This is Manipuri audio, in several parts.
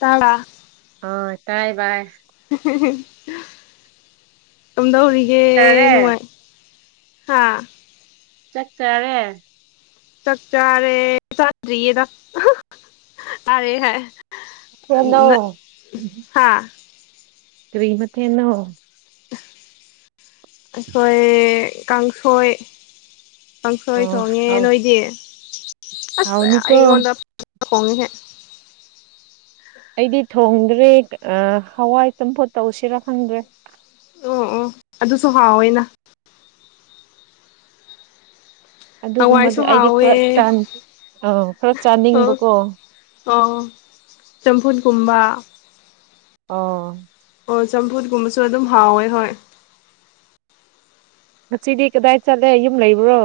ꯇꯥꯕ꯭ꯔ ꯍꯣꯏ ꯇꯥꯏ ꯕꯥꯥꯏ ꯑꯝꯗꯥ ꯍꯧꯔꯤꯒꯦ ꯆꯥꯔꯦ ꯅꯥꯏ ꯍꯥꯥ ꯆꯠ ꯇꯔꯦ ꯆꯆꯥꯔꯦ ꯆꯗꯔꯤꯌꯦꯗ ꯑꯔ ꯍꯥꯏ ꯊꯦꯡꯅꯣ ꯍꯥꯥ ꯀ꯭ꯔꯤꯝꯊꯟꯅꯣ ꯑꯩꯈꯣꯏ ꯀꯥꯡꯁꯣꯏ ꯄꯪꯈꯣꯏ ꯑꯣ ꯈꯣꯡꯉꯦ ꯍꯥꯎ ꯅꯣꯏꯗꯤ ꯑꯁ ꯑꯩ ꯍꯥꯎꯅꯤꯀꯣ ꯑꯩꯉꯣꯟꯗ ꯈꯣꯡꯉꯦꯍꯦ ꯑꯩꯗꯤ ꯊꯣꯡꯗ꯭ꯔꯦ ꯍꯋꯥꯏ ꯆꯝꯐꯨꯠ ꯇꯧꯁꯤꯔꯥ ꯈꯪꯗ꯭ꯔꯦ ꯑꯣ ꯑꯣ ꯑꯗꯨꯁꯨ ꯍꯥꯎꯋꯦꯅ ꯍꯋꯥꯏꯁꯨ ꯑꯗꯨꯒꯨꯝꯕꯗ ꯑꯩꯗꯤ ꯍꯥꯎꯋꯦ ꯈꯔ ꯆ ꯑ ꯈꯔ ꯑꯣ ꯆꯥꯅꯤꯡꯕꯀꯣ ꯑꯣ ꯇꯝꯐꯨꯠꯀꯨꯝꯕ ꯑꯣ- - - ꯑꯣ ꯆꯝꯐꯨꯠ ꯀꯨꯝꯕꯁꯨ ꯑꯗꯨꯝ ꯍꯥꯎꯋꯦ ꯍꯣꯏ꯫ ꯉꯁꯤꯗꯤ ꯀꯗꯥꯏ ꯆꯠꯂꯦ ꯌꯨꯝ ꯂꯩꯕ꯭ꯔꯣ꯫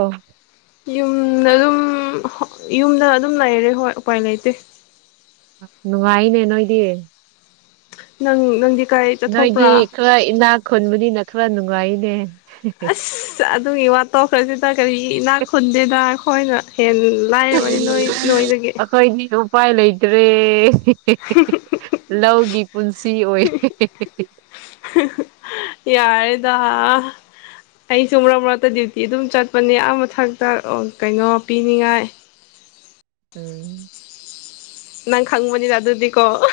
ꯌꯨꯝꯗ ꯑꯗꯨꯝ ꯌꯨꯝꯗ ꯑꯗꯨꯝ ꯂꯩꯔꯦ ꯍꯣꯏ ꯎꯄꯥꯏ ꯂꯩꯇꯦ꯫ ꯅꯨꯡꯉꯥꯏꯅꯦ ꯅꯣꯏꯗꯤ꯫ ꯅꯪ ꯅꯪꯗꯤ- - - ꯅꯣꯏꯗꯤ ꯈꯔ ꯏꯅꯥꯛ ꯈꯨꯟꯕꯅꯤꯅ ꯈꯔ ꯅꯨꯡꯉꯥꯏꯅꯦ꯫ ꯑꯁ ꯑꯗꯨꯒꯤ ꯋꯥꯇꯣꯛꯈ꯭ꯔꯁꯤꯗ ꯀꯔꯤ ꯏꯅꯥꯛ ꯈꯨꯟꯗꯦꯗ ꯑꯩꯈꯣꯏꯅ ꯍꯦꯟ- - - ꯑꯩꯈꯣꯏꯗꯤ ꯎꯄꯥꯏ ꯂꯩꯇ꯭ꯔꯦ꯫ ꯂꯧꯒꯤ ꯄꯨꯟꯁꯤ ꯑꯣꯏꯔꯦ꯫ ꯌꯥꯔꯗ꯫ ꯑꯩꯁꯨ ꯃꯔꯛ ꯃꯔꯛꯇ ꯗ꯭ꯌꯨꯇꯤ ꯑꯗꯨꯝ ꯆꯠꯄꯅꯦ ꯑꯥ ꯃꯊꯛꯇ ꯀꯩꯅꯣ ꯄꯤꯅꯤꯡꯉꯥꯏ꯫ ꯎꯝ꯫ ꯅꯪ ꯈꯪꯕꯅꯤꯅ ꯑꯗꯨꯗꯤꯀꯣ- - -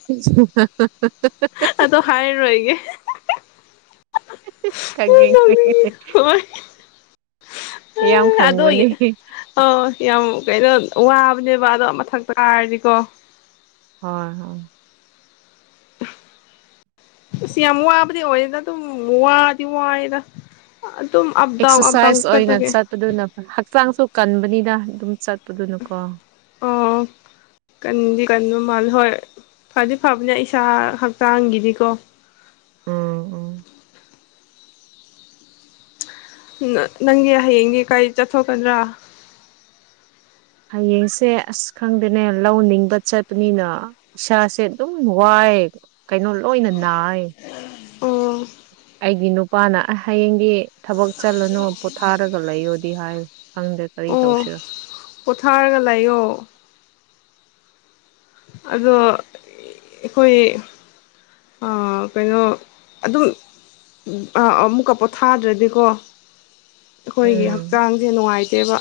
[unintelligible] ꯑꯗꯣ ꯍꯥꯏꯔꯣꯒꯤ- - - ꯈꯪꯉꯦ ꯈꯪꯉꯦ- - - [unintelligible] ꯍꫭꯏ- - - ꯌꯥꯝ ꯈꯪꯕꯅꯦ꯫ ꯑ ꯌꯥꯝ ꯀꯩꯅꯣ ꯋꯥꯕꯅꯦꯕ ꯑꯗꯣ ꯃꯊꯛ ꯀꯔꯥꯗꯤꯀꯣ꯫ ꯍꯣꯏ ꯍꯣꯏ꯫ ꯁꯤ ꯌꯥꯝꯃ ꯋꯥꯕꯗꯤ ꯑꯣꯏꯗ ꯇꯨ ꯋꯥꯗꯤ ꯋꯥꯗ- - - ꯑꯗꯨꯝ ꯑꯞ-ꯗꯥꯎ ꯑꯞ-ꯗꯥꯎ ꯆꯠꯄꯒꯤ꯫ ꯑꯗꯨꯅ ꯍꯛꯆꯥꯡꯁꯨ ꯀꯟꯕꯅꯤꯅ ꯑꯗꯨꯝ ꯆꯠꯄꯗꯨꯅꯀꯣ꯫ ꯑꫭ- - - ꯀꯟꯗꯤ ꯀꯟꯕ ꯃꯥꯜꯂꯦ ꯍꯣꯏ ꯐꯗꯤ ꯐꯕꯅꯦ ꯏꯁꯥ ꯍꯛꯆꯥꯡꯒꯤꯅꯤꯀꯣ꯫ ꯎꯝ ꯎꯝ ꯅꯪꯒꯤ ꯍꯌꯦꯡꯒꯤ ꯀꯥꯏ ꯆꯠꯊꯣꯛꯀꯗ꯭ꯔꯥ꯫ ꯍꯌꯦꯡꯁꯦ ꯑꯁ ꯈꯪꯗꯦꯅꯦ ꯂꯧ ꯅꯤꯡꯕ ꯆꯠꯄꯅꯤꯅ‌꯫ ꯏꯁꯥꯁꯦ ꯑꯗꯨꯝ ꯋꯥꯏ ꯀꯩꯅꯣ ꯂꯣꯏꯅ ꯅꯥꯏ꯫ ꯑꯣ ꯑꯩꯒꯤ ꯅꯨꯄꯥꯅ ꯍꯌꯦꯡꯒꯤ ꯊꯕꯛ ꯆꯠꯂꯅꯨ ꯄꯣꯊꯥꯔꯒ ꯂꯩꯌꯣꯗꯤ ꯍꯥꯏ꯫ ꯈꯪꯗ꯭ꯔꯦ ꯀꯔꯤ ꯑꯣ ꯇꯧꯁꯤꯔꯣ- - - ꯄꯣꯊꯥꯔꯒ ꯂꯥꯛꯌꯑꯣ꯫ ꯑꯗꯣ ꯑꯩꯈꯣꯏ- - - ꯑꯥ ꯀꯩꯅꯣ ꯑꯗꯨꯝ- - - ꯑꯥ ꯑꯃꯨꯛꯀ ꯄꯣꯠꯊꯥꯗ꯭ꯔꯗꯤꯀꯣ- - - ꯑꯩꯈꯣꯏꯒꯤ ꯎꯝ ꯍꯛꯆꯥꯡꯁꯦ ꯅꯨꯡꯉꯥꯏꯇꯦꯕ꯫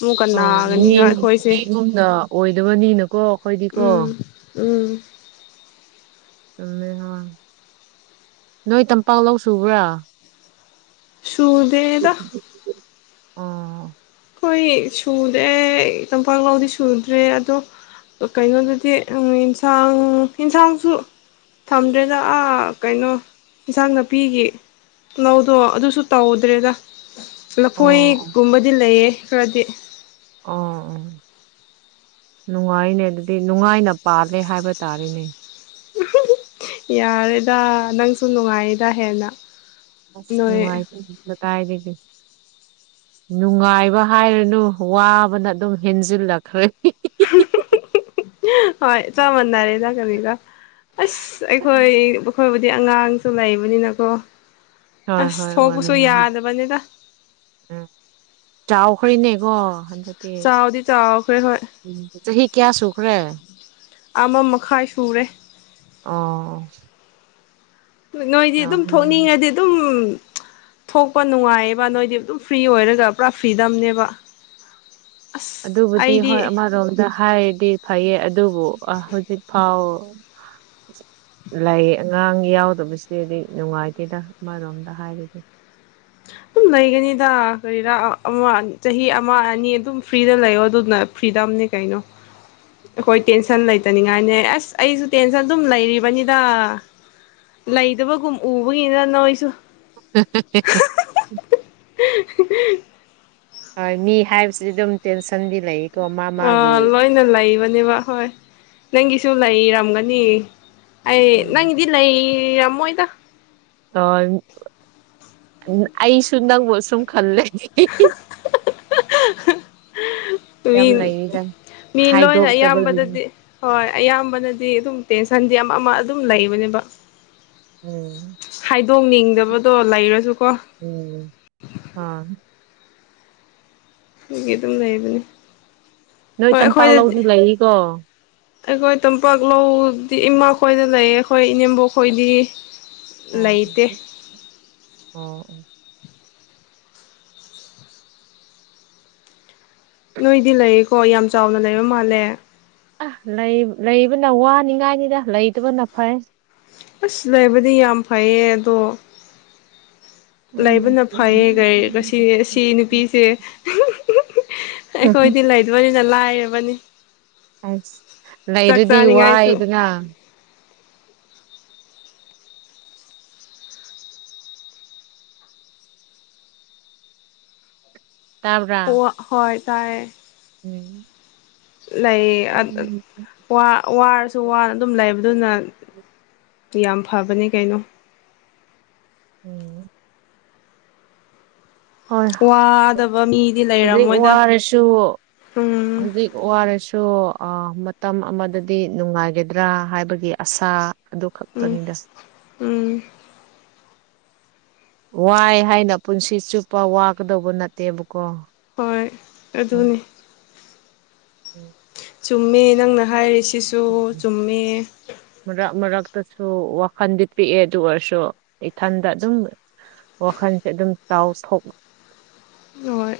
ꯑꯃꯨꯛꯀ ꯑꯣ ꯃꯤ ꯅꯥꯒꯅꯤꯒ ꯑꯩꯈꯣꯏꯁꯦ ꯃꯤꯒꯨꯝꯅ ꯑꯣꯏꯗꯕꯅꯤꯅꯀꯣ ꯑꯩꯈꯣꯏꯗꯤꯀꯣ- ꯎꯝ - - ꯎꯝ꯫ ꯆꯨꯝꯃꯦ ꯍꯣꯏ ꯅꯣꯏ ꯇꯝꯄꯥꯛ ꯂꯧ ꯁꯨꯕ꯭ꯔꯥ- - - ꯁꯨꯗꯦꯗ ꯑꯥ- - - ꯑꯩꯈꯣꯏ ꯁꯨꯗ꯭ꯔꯦ ꯇꯝꯄꯥꯛ ꯂꯥꯎꯗꯤ ꯁꯨꯗ꯭ꯔꯦ ꯑꯗꯣ- - - ꯑ ꯀꯩꯅꯣꯗꯗꯤ ꯑꯦꯟꯁꯥꯡ ꯑꯦꯟꯁꯥꯡꯁꯨ- - - ꯊꯝꯗ꯭ꯔꯦꯗꯥ ꯀꯩꯅꯣ ꯏꯟꯁꯥꯡ ꯅꯥꯄꯤꯒꯤ- - - ꯂꯧꯗꫭ ꯑꯗꯨꯁꯨ ꯇꯧꯗ꯭ꯔꯦꯗ ꯑꯣ ꯂꯐꯣꯏꯒꯨꯝꯕꯗꯤ ꯂꯩꯌꯦ ꯈꯔꯗꯤ꯫ ꯑꫭ- - - [unintelligible] ꯅꯨꯡꯉꯥꯏꯅꯦ ꯑꯗꯨꯗꯤ ꯅꯨꯡꯉꯥꯏꯅ ꯄꯥꯜꯂꯦ ꯍꯥꯏꯕ ꯇꯥꯔꯦꯅꯦ꯫ ꯌꯥꯔꯦꯗ ꯅꯪꯁꯨ ꯅꯨꯡꯉꯥꯏꯌꯦꯗ ꯍꯦꯟꯅ- - - ꯑꯨꯝ ꯅꯨꯡꯥꯏꯇꯦ ꯀꯗꯥꯏꯗꯒ- - - ꯅꯨꯡꯉꯥꯏꯕ ꯍꯥꯏꯔꯅꯨ ꯋꯥꯕꯅ ꯑꯗꯨꯝ ꯍꯦꯟꯖꯤꯜꯂꯛꯈ꯭ꯔꯦ꯫ ꯍꯣꯏ ꯆꯥꯞꯃꯅꯔꯦ꯫ ꯅꯤꯒ ꯑꯁ ꯑꯩꯈꯣꯏ ꯑꯩꯣꯏꯕꯨꯗꯤ ꯑꯉꯥꯡ ꯁꯨ ꯂꯩꯕꯅꯤꯅꯀꯣ ꯍꯣꯏ ꯑꯁ ꯍꯣꯏ ꯊꯣꯛꯄꯁꯨ ꯋꯥꯔꯝꯒꯅꯤ ꯌꯥꯗꯕꯅꯤꯗ ꯎꯝ ꯆꯥꯎꯈꯦꯅꯦꯀꯣ ꯍꯟꯗꯛꯇꯤ ꯆꯥꯎꯗꯤ ꯆꯥꯎꯈ꯭ꯔꯦ ꯍꯣꯏ ꯎ ꯆꯍꯤꯍꯤ ꯀꯌꯥ ꯁꯨꯈ꯭ꯔꯦ ꯑꯃ ꯃꯈꯥꯏ ꯁꯨꯔꯦ ꯑꯣ ꯅꯣꯏꯗꯤ ꯑꯗꯨꯝ ꯊꯣꯛꯅꯤꯡꯉꯗꯤ ꯏ ꯑꯗꯨꯝ ꯊꯣꯛꯄ ꯅꯨꯡꯉꯥꯏꯌꯦꯕ ꯅꯣꯏꯗꯤ ꯑꯗꯨꯝ ꯐ꯭ꯔꯤ ꯑꯣꯏꯔꯒ ꯄꯨꯔꯥ ꯐ꯭ꯔꯤꯗꯝꯅꯦꯕ ꯑꯁ ꯑꯗꯨꯕꯨꯗꯤ ꯍꯣꯏ ꯑꯩꯗꯤ ꯑꯃꯔꯣꯝꯗ ꯍꯥꯏꯔꯗꯤ ꯐꯩꯌꯦ ꯑꯗꯨꯕꯨ ꯍꯧꯖꯤꯛ ꯐꯥꯎ ꯂꯩ ꯑꯉꯥꯡ ꯌꯥꯎꯗꯕꯁꯤꯗꯤꯗꯤ ꯅꯨꯡꯉꯥꯏꯇꯦꯗ ꯑꯃꯔꯣꯝꯗ ꯍꯥꯏꯔꯤꯒꯦ ꯑꯗꯨꯝ ꯂꯩꯒꯅꯤꯗ ꯀꯔꯤꯔꯥ ꯑꯃ ꯆꯍꯤ ꯑꯃ ꯑꯅꯤ ꯑꯗꯨꯝ ꯐ꯭ꯔꯤꯗ ꯂꯩꯌꯣ ꯑꯗꯨꯅ ꯐ꯭ꯔꯤꯗꯝꯅꯤ ꯀꯩꯅꯣ ꯑꯩꯈꯣꯏ ꯇꯦꯟꯁꯟ ꯂꯩꯇꯅꯤꯡꯉꯥꯏꯅꯦ ꯑꯁ ꯑꯩꯁꯨ ꯇꯦꯟꯁꯟ ꯑꯗꯨꯝ ꯂꯩꯔꯤꯕꯅꯤꯗ ꯂꯩꯗꯕꯒꯨꯝ ꯎꯕꯒꯤꯅ ꯅꯣꯏꯁꯨ ꯎꯝ ꯂ ꯍꯣꯏ ꯃꯤ ꯍꯥꯏꯕꯁꯤꯗꯤ ꯑꯗꯨꯝ ꯇꯦꯟꯁꯟꯗꯤ ꯂꯩꯀꯣ ꯃꯥ ꯃꯥꯒꯤ ꯑꯥ ꯂꯣꯏꯅ ꯂꯩꯕꯅꯦꯕ ꯍꯣꯏ ꯅꯪꯒꯤꯁꯨ ꯂꯩꯔꯝꯒꯅꯤ ꯑꯩ ꯎꯝ ꯅꯪꯒꯤꯗꯤ ꯅ ꯔꯃꯣꯣꯏꯗ ꯍ ꯑꯩꯁꯨ ꯅꯪꯕꯨ ꯁꯨꯝ ꯈꯜꯂꯦ ꯃꯤ ꯌꯥꯝ ꯂꯩꯔꯤꯗ ꯃꯤ ꯂꯣꯏꯅ ꯍꯥꯏꯗꯣꯛꯇꯕꯒꯤꯅꯤ ꯑꯌꯥꯝꯕꯗꯗꯤ ꯍꯣꯏ ꯑꯌꯥꯝꯕꯅꯗꯤ ꯑꯗꯨꯝ ꯇꯦꯟꯁꯟꯗꯤ ꯑꯃ ꯑꯃ ꯑꯗꯨꯝ ꯂꯩꯕꯅꯦꯕ ꯎꯝ ꯍꯥꯏꯗꯣꯛꯅꯤꯡꯗꯕꯗꯣ ꯂꯩꯔꯁꯨꯀꯣ ꯎꯝ ꯍꯥꯥ ꯒꯤ ꯑꯗꯨꯝ ꯂꯩꯕꯅꯤ ꯅꯣꯏ ꯇꯝꯄꯥꯛ ꯂꯧꯗꯤ ꯂꯩꯔꯤꯀꯣ ꯑꯩꯈꯣꯏ ꯇꯝꯄꯥꯛ ꯂꯧꯗꯤ ꯏꯃꯥ ꯈꯣꯏꯗ ꯂꯩ ꯑꯩꯈꯣꯏ ꯏꯅꯦꯝꯕꯣꯛ ꯈꯣꯏꯗꯤ ꯑꯣ ꯑꯣ ꯑꯣ ꯑꯣ ꯅꯣꯏꯗꯤ ꯂꯩꯌꯦꯀꯣ ꯌꯥꯝ ꯆꯥꯎꯅ ꯂꯩꯕ ꯃꯥꯜꯂꯦ ꯑ ꯂꯩ ꯂꯩꯕꯅ ꯋꯥꯅꯤꯡꯉꯥꯏꯅꯤꯗ ꯂꯩꯇꯕꯅ ꯐꯩ ꯑꯁ ꯁꯤ ꯂꯩ ꯍꯥꯏꯕꯗꯤ ꯌꯥꯝ ꯐꯩꯌꯦ ꯑꯗꯣ ꯎꯝ ꯂꯩꯕꯅ ꯐꯩꯌꯦ ꯁꯤ ꯅꯨꯄꯤꯁꯦ ꯑꯩꯈꯣꯏꯗꯤ ꯂꯩꯗꯣꯏꯅꯤꯅ ꯂꯥꯏꯔꯕꯅꯤ ꯑꯁ ꯆꯥꯛ ꯂꯩꯔꯗꯤ ꯆꯥꯅꯤꯡꯉꯥꯏꯁꯨ ꯋꯥꯏꯗꯅ ꯇꯥꯕ꯭ꯔꯥ ꯎ ꯍꯣꯏ ꯇꯥꯏ ꯎꯝ ꯂꯩ ꯋꯥꯔꯁꯨ ꯋꯥꯅ ꯑꯗꯨꯝ ꯂꯩꯕꯗꯨꯅ ꯌꯥꯝ ꯐꯕꯅꯦ ꯀꯩꯅꯣ ꯎꯝ ꯍꯣꯏ ꯋꯥꯗꯕ ꯃꯤꯗꯤ ꯍꯨꯖꯤꯛ ꯂꯩꯔꯝꯃꯣꯏꯗ ꯋꯥꯔꯁꯨ ꯎꯝ ꯍꯨꯖꯤꯛ ꯋꯥꯔꯁꯨ ꯑ ꯃꯇꯝ ꯑꯃꯗꯗꯤ ꯅꯨꯡꯉꯥꯏꯒꯗ꯭ꯔꯥ ꯍꯥꯏꯕꯒꯤ ꯑꯁꯥ ꯑꯗꯨ ꯎꯝ ꯈꯛꯇꯅꯤꯗ ꯎꯝ ꯋꯥꯏ ꯍꯥꯏꯅ ꯄꯨꯟꯁꯤ ꯆꯨꯞꯄ ꯋꯥꯒꯗꯧꯕ ꯅꯠꯇꯦꯕꯀꯣ ꯍꯣꯏ ꯑꯗꯨꯅꯤ ꯎꯝ ꯆꯨꯝꯃꯦ ꯅꯪꯅ ꯍꯥꯏꯔꯤꯁꯤꯁꯨ ꯆꯨꯝꯃꯦ ꯃꯔꯛ ꯃꯔꯛꯇꯁꯨ ꯋꯥꯈꯟꯗꯤ ꯄꯤꯛꯑꯦ ꯑꯗꯨ ꯑꯣꯏꯔꯁꯨ ꯏꯊꯟꯗ ꯑꯗꯨꯝ ꯋꯥꯈꯟꯁꯦ ꯑꯗꯨꯝ ꯆꯥꯎꯊꯣꯛ ꯍꯣꯏ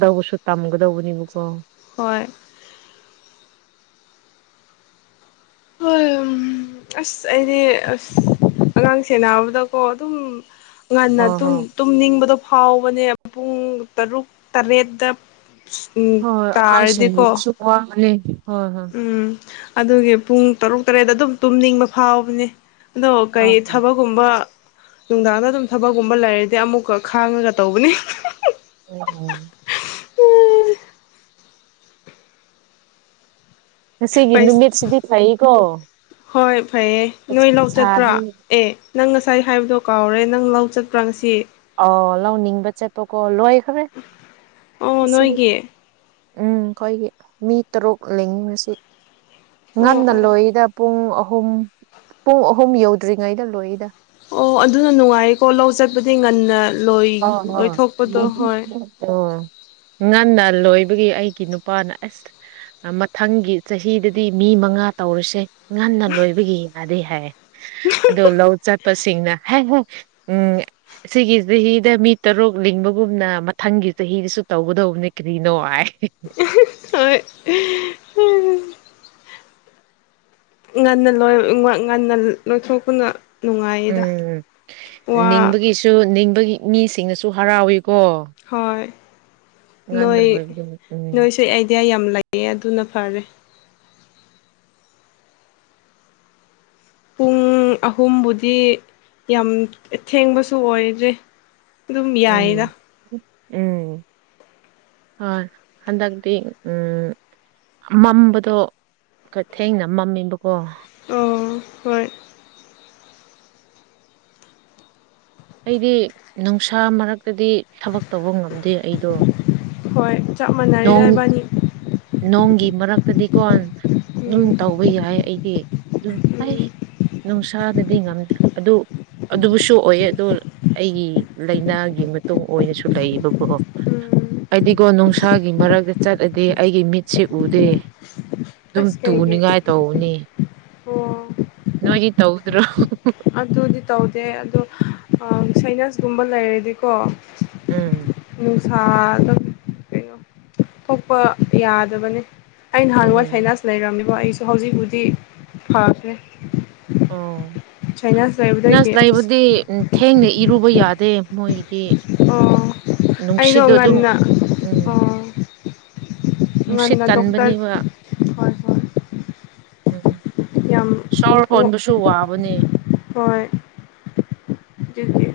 ꯗꯧꯁꯨ ꯇꯝꯒꯗꯧꯕꯅꯦꯕꯀꯣ ꯍꯣꯏ ꯍꯝ ꯑꯁ ꯑꯩꯗꯤ ꯑꯁ ꯑꯉꯥꯡ ꯁꯦꯟꯅꯕꯗꯀꯣ ꯑꯗꯨꯝ ꯉꯟꯅ ꯍꯣꯏ ꯇꯨꯝ ꯍꯣꯏ ꯇꯨꯝꯅꯤꯡꯕꯗꯣ ꯐꯥꯎꯕꯅꯦ ꯄꯨꯡ ꯇꯔꯨꯛ ꯇꯔꯦꯠꯇ ꯎꯝ ꯇꯥꯔꯗꯤꯀꯣ ꯋꯥꯈꯔꯦ ꯍꯣꯏ ꯍꯣꯏ ꯎꯝ ꯑꯗꯨꯒꯤ ꯄꯨꯡ ꯇꯔꯨꯛ ꯇꯔꯦꯠꯇ ꯑꯗꯨꯝ ꯇꯨꯝꯅꯤꯡꯕ ꯐꯥꯎꯕꯅꯦ ꯑꯗꯣ ꯀꯩ ꯊꯕꯛꯒꯨꯝꯕ ꯅꯨꯡꯗꯥꯡꯗ ꯑꯗꯨꯝ ꯊꯕꯛꯀꯨꯝꯕ ꯂꯩꯔꯗꯤ ꯑꯃꯨꯛꯀ ꯈꯥꯡꯉꯒ ꯇꯧꯕꯅꯤ ꯎꯝ ꯎꯝ ꯉꯁꯤꯒꯤ ꯄꯩꯁ ꯅꯨꯃꯤꯠꯁꯤꯗꯤ ꯐꯩꯀꯣ ꯍꯣꯏ ꯐꯩꯌꯦ ꯅꯣꯏ ꯂꯧ ꯆꯠꯄ꯭ꯔꯥ ꯁꯥꯗꯤ ꯑꯦ ꯅꯪ ꯉꯁꯥꯏ ꯍꯥꯏꯕꯗꯣ ꯀꯥꯎꯔꯦ ꯅꯪ ꯂꯧ ꯆꯠꯄ꯭ꯔꯥ ꯉꯁꯤ ꯑꯎ ꯂꯧ ꯂꯤꯡꯕ ꯆꯠꯄꯀꯣ ꯂꯣꯏꯈꯔꯦ ꯑꯣ ꯉꯁꯤꯗꯤ ꯅꯣꯏꯒꯤ ꯎꯝ ꯈꯣꯏꯒꯤ ꯃꯤ ꯇꯔꯨꯛ ꯂꯤꯡꯉꯦ ꯉꯁꯤ ꯑꯣ ꯉꯟꯅ ꯑꯣ ꯂꯣꯏꯌꯦꯗ ꯄꯨꯡ ꯑꯍꯨꯝ ꯄꯨꯡ ꯑꯍꯨꯝ ꯌꯧꯗ꯭ꯔꯤꯉꯩꯗ ꯂꯣꯏꯌꯦꯗ ꯑꯣ ꯑꯗꯨꯅ ꯅꯨꯡꯉꯥꯏꯀꯣ ꯂꯧ ꯆꯠꯄꯗꯤ ꯉꯟꯅ ꯂꯣꯏ ꯂꯣꯏꯊꯣꯛꯄꯗꯣ ꯍꯣꯍꯣ ꯍꯣꯏ ꯉꯟꯅ ꯂꯣꯏꯕꯒꯤ ꯑꯩꯒꯤ ꯅꯨꯄꯥꯅ ꯑꯁ ꯑ ꯃꯊꯪꯒꯤ ꯆꯍꯤꯗꯗꯤ ꯃꯤ ꯃꯉꯥ ꯇꯧꯔꯁꯦ ꯉꯟꯅ ꯂꯣꯏꯕꯒꯤ ꯌꯥꯗꯦ ꯍꯥꯏꯔꯦ ꯑꯗꯣ ꯂꯧ ꯆꯠꯄꯁꯤꯡꯅ ꯍꯦꯍꯦ ꯎꯝ ꯁꯤꯒꯤ ꯆꯍꯤꯗ ꯃꯤ ꯇꯔꯨꯛ ꯂꯤꯡꯕꯒꯨꯝꯅ ꯃꯊꯪꯒꯤ ꯆꯍꯤꯗꯁꯨ ꯇꯧꯒꯗꯧꯕꯅꯦ ꯀꯔꯤꯅꯣ ꯍꯥꯏ ꯍꯣꯏ ꯉꯟꯅ ꯂꯣꯟ ꯎꯝ ꯉꯟ ꯉꯟꯅ ꯂꯣꯏꯊꯣꯛꯇꯨꯅ ꯎꯝ ꯅꯤꯡꯕꯒꯤꯁꯨ ꯅꯤꯡꯕꯒꯤ ꯃꯤꯁꯤꯡꯅꯁꯨ ꯍꯔꯥꯎꯋꯦꯀꯣ ꯍꯣꯏ ꯅꯣꯏ ꯂꯣꯏꯕꯗꯨ ꯎꯝ ꯅꯣꯏꯁꯨ ꯑꯥꯏꯗꯤꯌꯥ ꯌꯥꯝ ꯂꯩꯌꯦ ꯑꯗꯨꯅ ꯐꯔꯦ ꯄꯨꯡ ꯑꯍꯨꯝꯕꯨꯗꯤ ꯌꯥꯝ ꯊꯦꯡꯕꯁꯨ ꯑꯣꯏꯗ꯭ꯔꯦ ꯑꯗꯨꯝ ꯌꯥꯏꯌꯦꯗ ꯎꯝ ꯎꯝ ꯍꯣꯏ ꯍꯟꯗꯛꯇꯤ ꯎꯝ ꯃꯝꯕꯗꯣ ꯈ ꯊꯦꯡꯅ ꯃꯝꯃꯦꯕꯀꯣ ꯑꯣ ꯍꯣꯏ ꯑꯩꯗꯤ ꯅꯨꯡꯁꯥ ꯃꯔꯛꯇꯗꯤ ꯊꯕꯛ ꯇꯧꯕ ꯉꯝꯗꯦ ꯑꯩꯗꯣ ꯍꯣꯏ ꯆꯞ ꯅꯣꯡ ꯃꯥꯟꯅꯔꯦꯗ ꯏꯕꯥꯅꯤ ꯅꯣꯡꯒꯤ ꯃꯔꯛꯇꯗꯤꯀꯣꯟ ꯗꯨꯝ ꯎꯝ ꯇꯧꯕ ꯌꯥꯏ ꯑꯩꯗꯤ ꯑꯗꯨꯝ ꯑꯩ ꯎꯝ ꯅꯨꯡꯁꯥꯗꯗꯤ ꯉꯝꯗ꯭ꯔꯦ ꯑꯗꯨ ꯑꯗꯨꯕꯨꯁꯨ ꯑꯣꯏꯌꯦ ꯑꯗꯣ ꯑꯩꯒꯤ ꯂꯩꯅꯥꯒꯤ ꯃꯇꯨꯡ ꯑꯣꯏꯅꯁꯨ ꯂꯩꯌꯦꯕꯀꯣ ꯎꯝ ꯑꯩꯗꯤꯀꯣ ꯅꯨꯡ ꯁꯥꯒꯤ ꯃꯔꯛꯇ ꯆꯠꯂꯗꯤ ꯑꯩꯒꯤ ꯃꯤꯠꯁꯦ ꯎꯗꯦ ꯑꯗꯨꯝ ꯑꯁ ꯀꯩꯒꯤ ꯇꯨꯅꯤꯡꯉꯥꯏ ꯇꯧꯅꯤ ꯑꯣ ꯅꯣꯏꯗꯤ ꯇꯧꯗ꯭ꯔꯣ ꯑꯗꯨꯗꯤ ꯇꯧꯗꯦ ꯑꯗꯣ ꯁꯥꯏꯅꯁꯒꯨꯝꯕ ꯂꯩꯔꯗꯤꯀꯣ ꯎꯝ ꯎꯝ ꯁꯥ ꯑꯗꯨꯝ ꯀꯩꯅꯣ ꯊꯣꯛꯄ ꯌꯥꯗꯕꯅꯤ ꯑꯩ ꯅꯍꯥꯟꯋꯥ ꯎꯝ ꯁꯥꯏꯅꯥꯁ ꯂꯩꯔꯝꯃꯤꯀꯣ ꯑꯩꯁꯨ ꯍꯧꯖꯤꯛꯕꯨꯗꯤ ꯐꯈ꯭ꯔꯦ ꯑꯣ ꯁꯥꯏꯅꯥꯁ ꯁꯥꯏꯅꯁ ꯂꯩꯕꯗꯒꯤ ꯑꯩꯁ ꯂꯩꯕꯨꯗꯤ ꯊꯦꯡꯅ ꯏꯔꯨꯕ ꯌꯥꯗꯦ ꯃꯣꯏꯒꯤꯗꯤ ꯑꯣ ꯑꯩꯗꯣ ꯅꯨꯡꯁꯤꯠꯗꯣ ꯑꯗꯨꯝ ꯉꯟꯅ ꯎꯝ ꯑꯣ ꯅꯨꯡꯁꯤꯠ ꯉꯟꯅ ꯗꯣꯛꯇꯔ ꯀꯟꯕꯅꯦꯕ ꯍꯣꯏ ꯍꯣꯏ ꯎꯝ ꯌꯥꯝ ꯁꯣꯔ ꯑꯣ ꯍꯣꯟꯕꯁꯨ ꯋꯥꯕꯅꯦ ꯍꯣꯏ ꯑꯗꯨꯗꯤ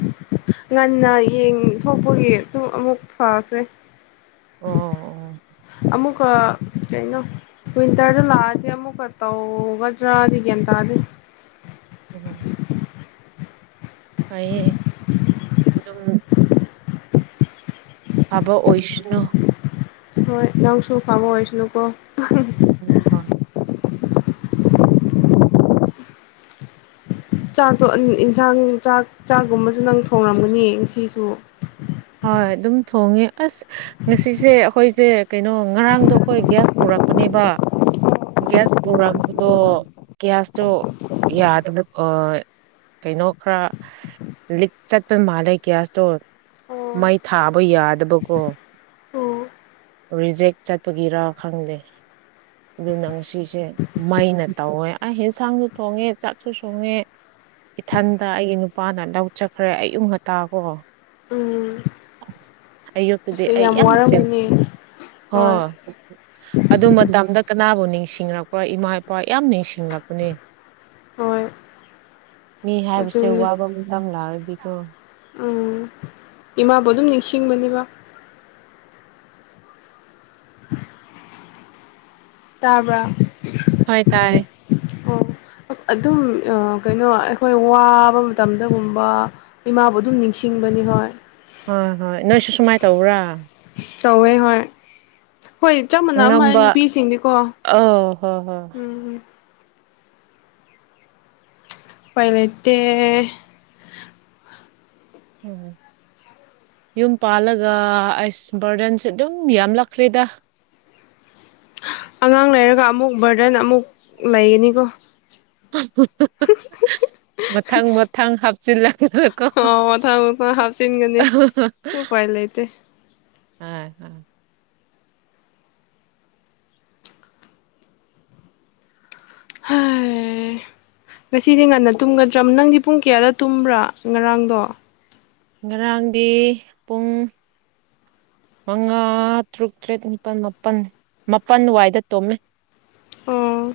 ꯉꯟꯅ ꯌꯦꯡꯊꯄꯒꯤ ꯑꯇꯨ ꯑꯃꯨꯛ ꯐꯈ꯭ꯔꯦ ꯑꯣ ꯑꯣ ꯑꯃꯨꯀꯥ ꯀꯩꯅꯣ ꯋꯦꯟꯇꯔꯗ ꯂꯥꯛꯑꯗꯤ ꯑꯃꯨꯛꯀꯥ ꯇꯧꯒꯗꯔꯥꯗꯤ ꯒ꯭ꯌꯥꯟ ꯇꯥꯗꯦ [unintelligible] [unintelligible] ꯐꯕ ꯑꯣꯏꯁꯅꯨ ꯍꯣꯏ ꯅꯪꯁꯨ ꯐꯕ ꯑꯣꯏꯁꯅꯨꯀꯣ [unintelligible] ꯆꯥꯛꯗꯣ ꯏꯟꯁꯥꯡ ꯆꯥꯛ ꯆꯥꯒꯨꯝꯕꯁꯨ ꯅꯪ ꯊꯣꯡꯉꯝꯒꯅꯤ ꯉꯁꯤꯁꯨ ꯍꯣꯏ ꯑꯗꯨꯝ ꯊꯣꯡꯉꯦ ꯑꯁ ꯉꯁꯤꯁꯦ ꯑꯩꯈꯣꯏꯁꯦ ꯀꯩꯅꯣ ꯉꯔꯥꯡꯗꯣ ꯑꯩꯈꯣꯏ ꯒ꯭ꯌꯥꯁ ꯄꯨꯔꯛ ꯄꯅꯦꯕꯥ ꯒ꯭ꯌꯥꯁ ꯄ꯭ꯨꯔꯛꯄꯗꯣ ꯒꯌꯥꯁꯇꯣ ꯌꯥꯗꯕ ꯑꯥ ꯀꯩꯅꯣ ꯈꯔ ꯂꯤꯛ ꯆꯠꯄ ꯃꯥꯜꯂꯦ ꯒ꯭ꯌꯥꯁꯇꯣ ꯃꯩ ꯊꯥꯕ ꯌꯥꯗꯕꯀꯣ ꯎꯝ ꯔꯤꯖꯦꯛ ꯆꯠꯄꯒꯤꯔꯥ ꯈꯪꯗꯦ ꯑꯗꯨꯅꯪ ꯁꯤꯁꯦ ꯃꯩꯅ ꯇꯧꯋꯦ ꯑꯩ ꯌꯦꯟꯁꯥꯡꯁꯨ ꯊꯣꯡꯉꯦ ꯆꯥꯛꯁꯨ ꯁꯣꯡꯉꯦ ꯏꯊꯟꯗ ꯑꯩꯒꯤ ꯅꯨꯄꯥꯅ ꯂꯧ ꯆꯠꯈ꯭ꯔꯦ ꯑꯌꯨꯛ ꯉꯟꯇꯥ ꯀꯣ ꯎꯝ ꯑꯌꯨꯛꯇꯗꯤ ꯑꯁ ꯑꯩ ꯌꯥꯝ ꯋꯥꯔꯝꯒꯅꯤ ꯆꯤꯟꯕꯅꯦ ꯍꯣꯏ ꯑꯗꯨ ꯃꯇꯝꯗ ꯀꯅꯥꯕꯨ ꯅꯤꯡꯁꯤꯡꯂꯛꯄꯔꯥ ꯏꯃꯥ ꯏꯄꯥ ꯌꯥꯝ ꯅꯤꯡꯁꯤꯡꯂꯛꯄꯅꯦ ꯍꯣꯏ ꯃꯤ ꯍꯥꯏꯕꯁꯦ ꯑꯗꯨꯅꯤ ꯋꯥꯕ ꯃꯇꯝ ꯂꯥꯛꯔꯗꯤꯀꯣ ꯎꯝ ꯏꯃꯥꯕꯨ ꯑꯗꯨꯝ ꯅꯤꯡꯁꯤꯡꯕꯅꯦꯕ ꯇꯥꯕ꯭ꯔꯥ ꯍꯣꯏ ꯇꯥꯏ ꯑꯣ ꯑꯗꯨꯝ ꯀꯩꯅꯣ ꯑꯩꯈꯣꯏ ꯋꯥꯕ ꯃꯇꯝꯗꯒꯨꯝꯕ ꯏꯃꯥꯕꯨ ꯑꯗꯨꯝ ꯅꯤꯡꯁꯤꯡꯕꯅꯤ ꯍꯣꯏ ꯍꯣꯏ ꯍꯣꯏ ꯅꯣꯏꯁꯨ ꯁꯨꯃꯥꯏꯟ ꯇꯧꯕ꯭ꯔꯥ ꯇꯧꯋꯦ ꯍꯣꯏ ꯈꯣꯏ ꯆꯞ ꯃꯥꯟꯅꯕ ꯃꯥꯜꯂꯦ ꯑꯉꯝꯕ ꯅꯨꯄꯤꯁꯤꯡꯗꯤꯀꯣ ꯑꯧ ꯍꯣꯏ ꯍꯣꯏ ꯎꯝ ꯎꯄꯥꯏ ꯂꯩꯇꯦ ꯎꯝ ꯌꯨꯝ ꯄꯥꯜꯂꯒ ꯑꯁ ꯕꯔꯗꯟꯁꯦ ꯑꯗꯨꯝ ꯌꯥꯝꯂꯛꯈ꯭ꯔꯦꯗ ꯑꯉꯥꯡ ꯂꯩꯔꯒꯥ ꯑꯃꯨꯛ ꯕꯔꯗꯟ ꯑꯃꯨꯛ ꯂꯩꯒꯅꯤꯀꯣ [unintelligible] ꯃꯊꯪ ꯊꯪ ꯍꯥꯞꯆꯤꯜꯂꯒꯀꯣ ꯑꯣ ꯃꯊꯪ ꯃꯊꯪ ꯍꯥꯞꯆꯤꯟꯒꯅꯤ ꯎꯄꯥꯏ ꯂꯩꯇꯦ [unintelligible] ꯍꯥꯏ ꯉꯁꯤꯗꯤ ꯉꯟꯅ ꯇꯨꯝꯒꯗ꯭ꯔꯥ ꯅꯪꯗꯤ ꯄꯨꯡ ꯀꯌꯥꯗ ꯇꯨꯝꯕ꯭ꯔꯥ ꯉꯔꯥꯡꯗꯣ ꯉꯔꯥꯡꯗꯤ ꯄꯨꯡ ꯃꯉꯥ ꯇꯔꯨꯛ ꯇꯔꯦꯠ ꯅꯤꯄꯥꯟ ꯃꯥꯄꯟ ꯃꯥꯄꯟ ꯋꯥꯏꯗ ꯇꯨꯝꯃꯦ ꯑꯣ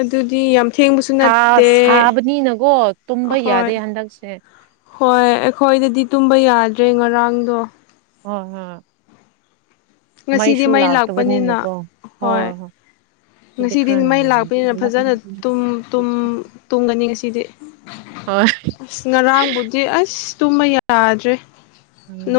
ꯑꯗꯨꯗꯤ ꯌꯥꯝ ꯊꯦꯡꯕꯁꯨ ꯁꯥ ꯅꯠꯇꯦ ꯁꯕꯅꯤꯅꯀꯣ ꯇꯨꯝꯕ ꯑꯍꯣꯏ ꯌꯥꯗꯦ ꯍꯟꯗꯛꯁꯦ ꯍꯣꯏ ꯑꯩꯈꯣꯏꯗꯗꯤ ꯇꯨꯝꯕ ꯌꯥꯗ꯭ꯔꯦ ꯉꯔꯥꯡꯗꯣ [unintelligible] ꯉꯁꯤꯗꯤ ꯃꯩ ꯂꯥꯛꯄꯅꯤꯅ ꯍꯣꯏ ꯁꯤꯗꯤ ꯉꯁꯤꯗꯤ ꯈꯔ ꯃꯩ ꯅꯨꯡꯉꯥꯏ ꯂꯥꯛꯄꯅꯤꯅ ꯐꯖꯅ ꯇꯨꯝ ꯇꯝ ꯇꯨꯝꯒꯅꯤ ꯉꯁꯤꯗꯤ ꯍꯣꯏ ꯑꯁ ꯉꯔꯥꯡꯕꯨꯗꯤ ꯑꯁ ꯇꯨꯝꯕ ꯌꯥꯗ꯭ꯔꯦ ꯎꯝ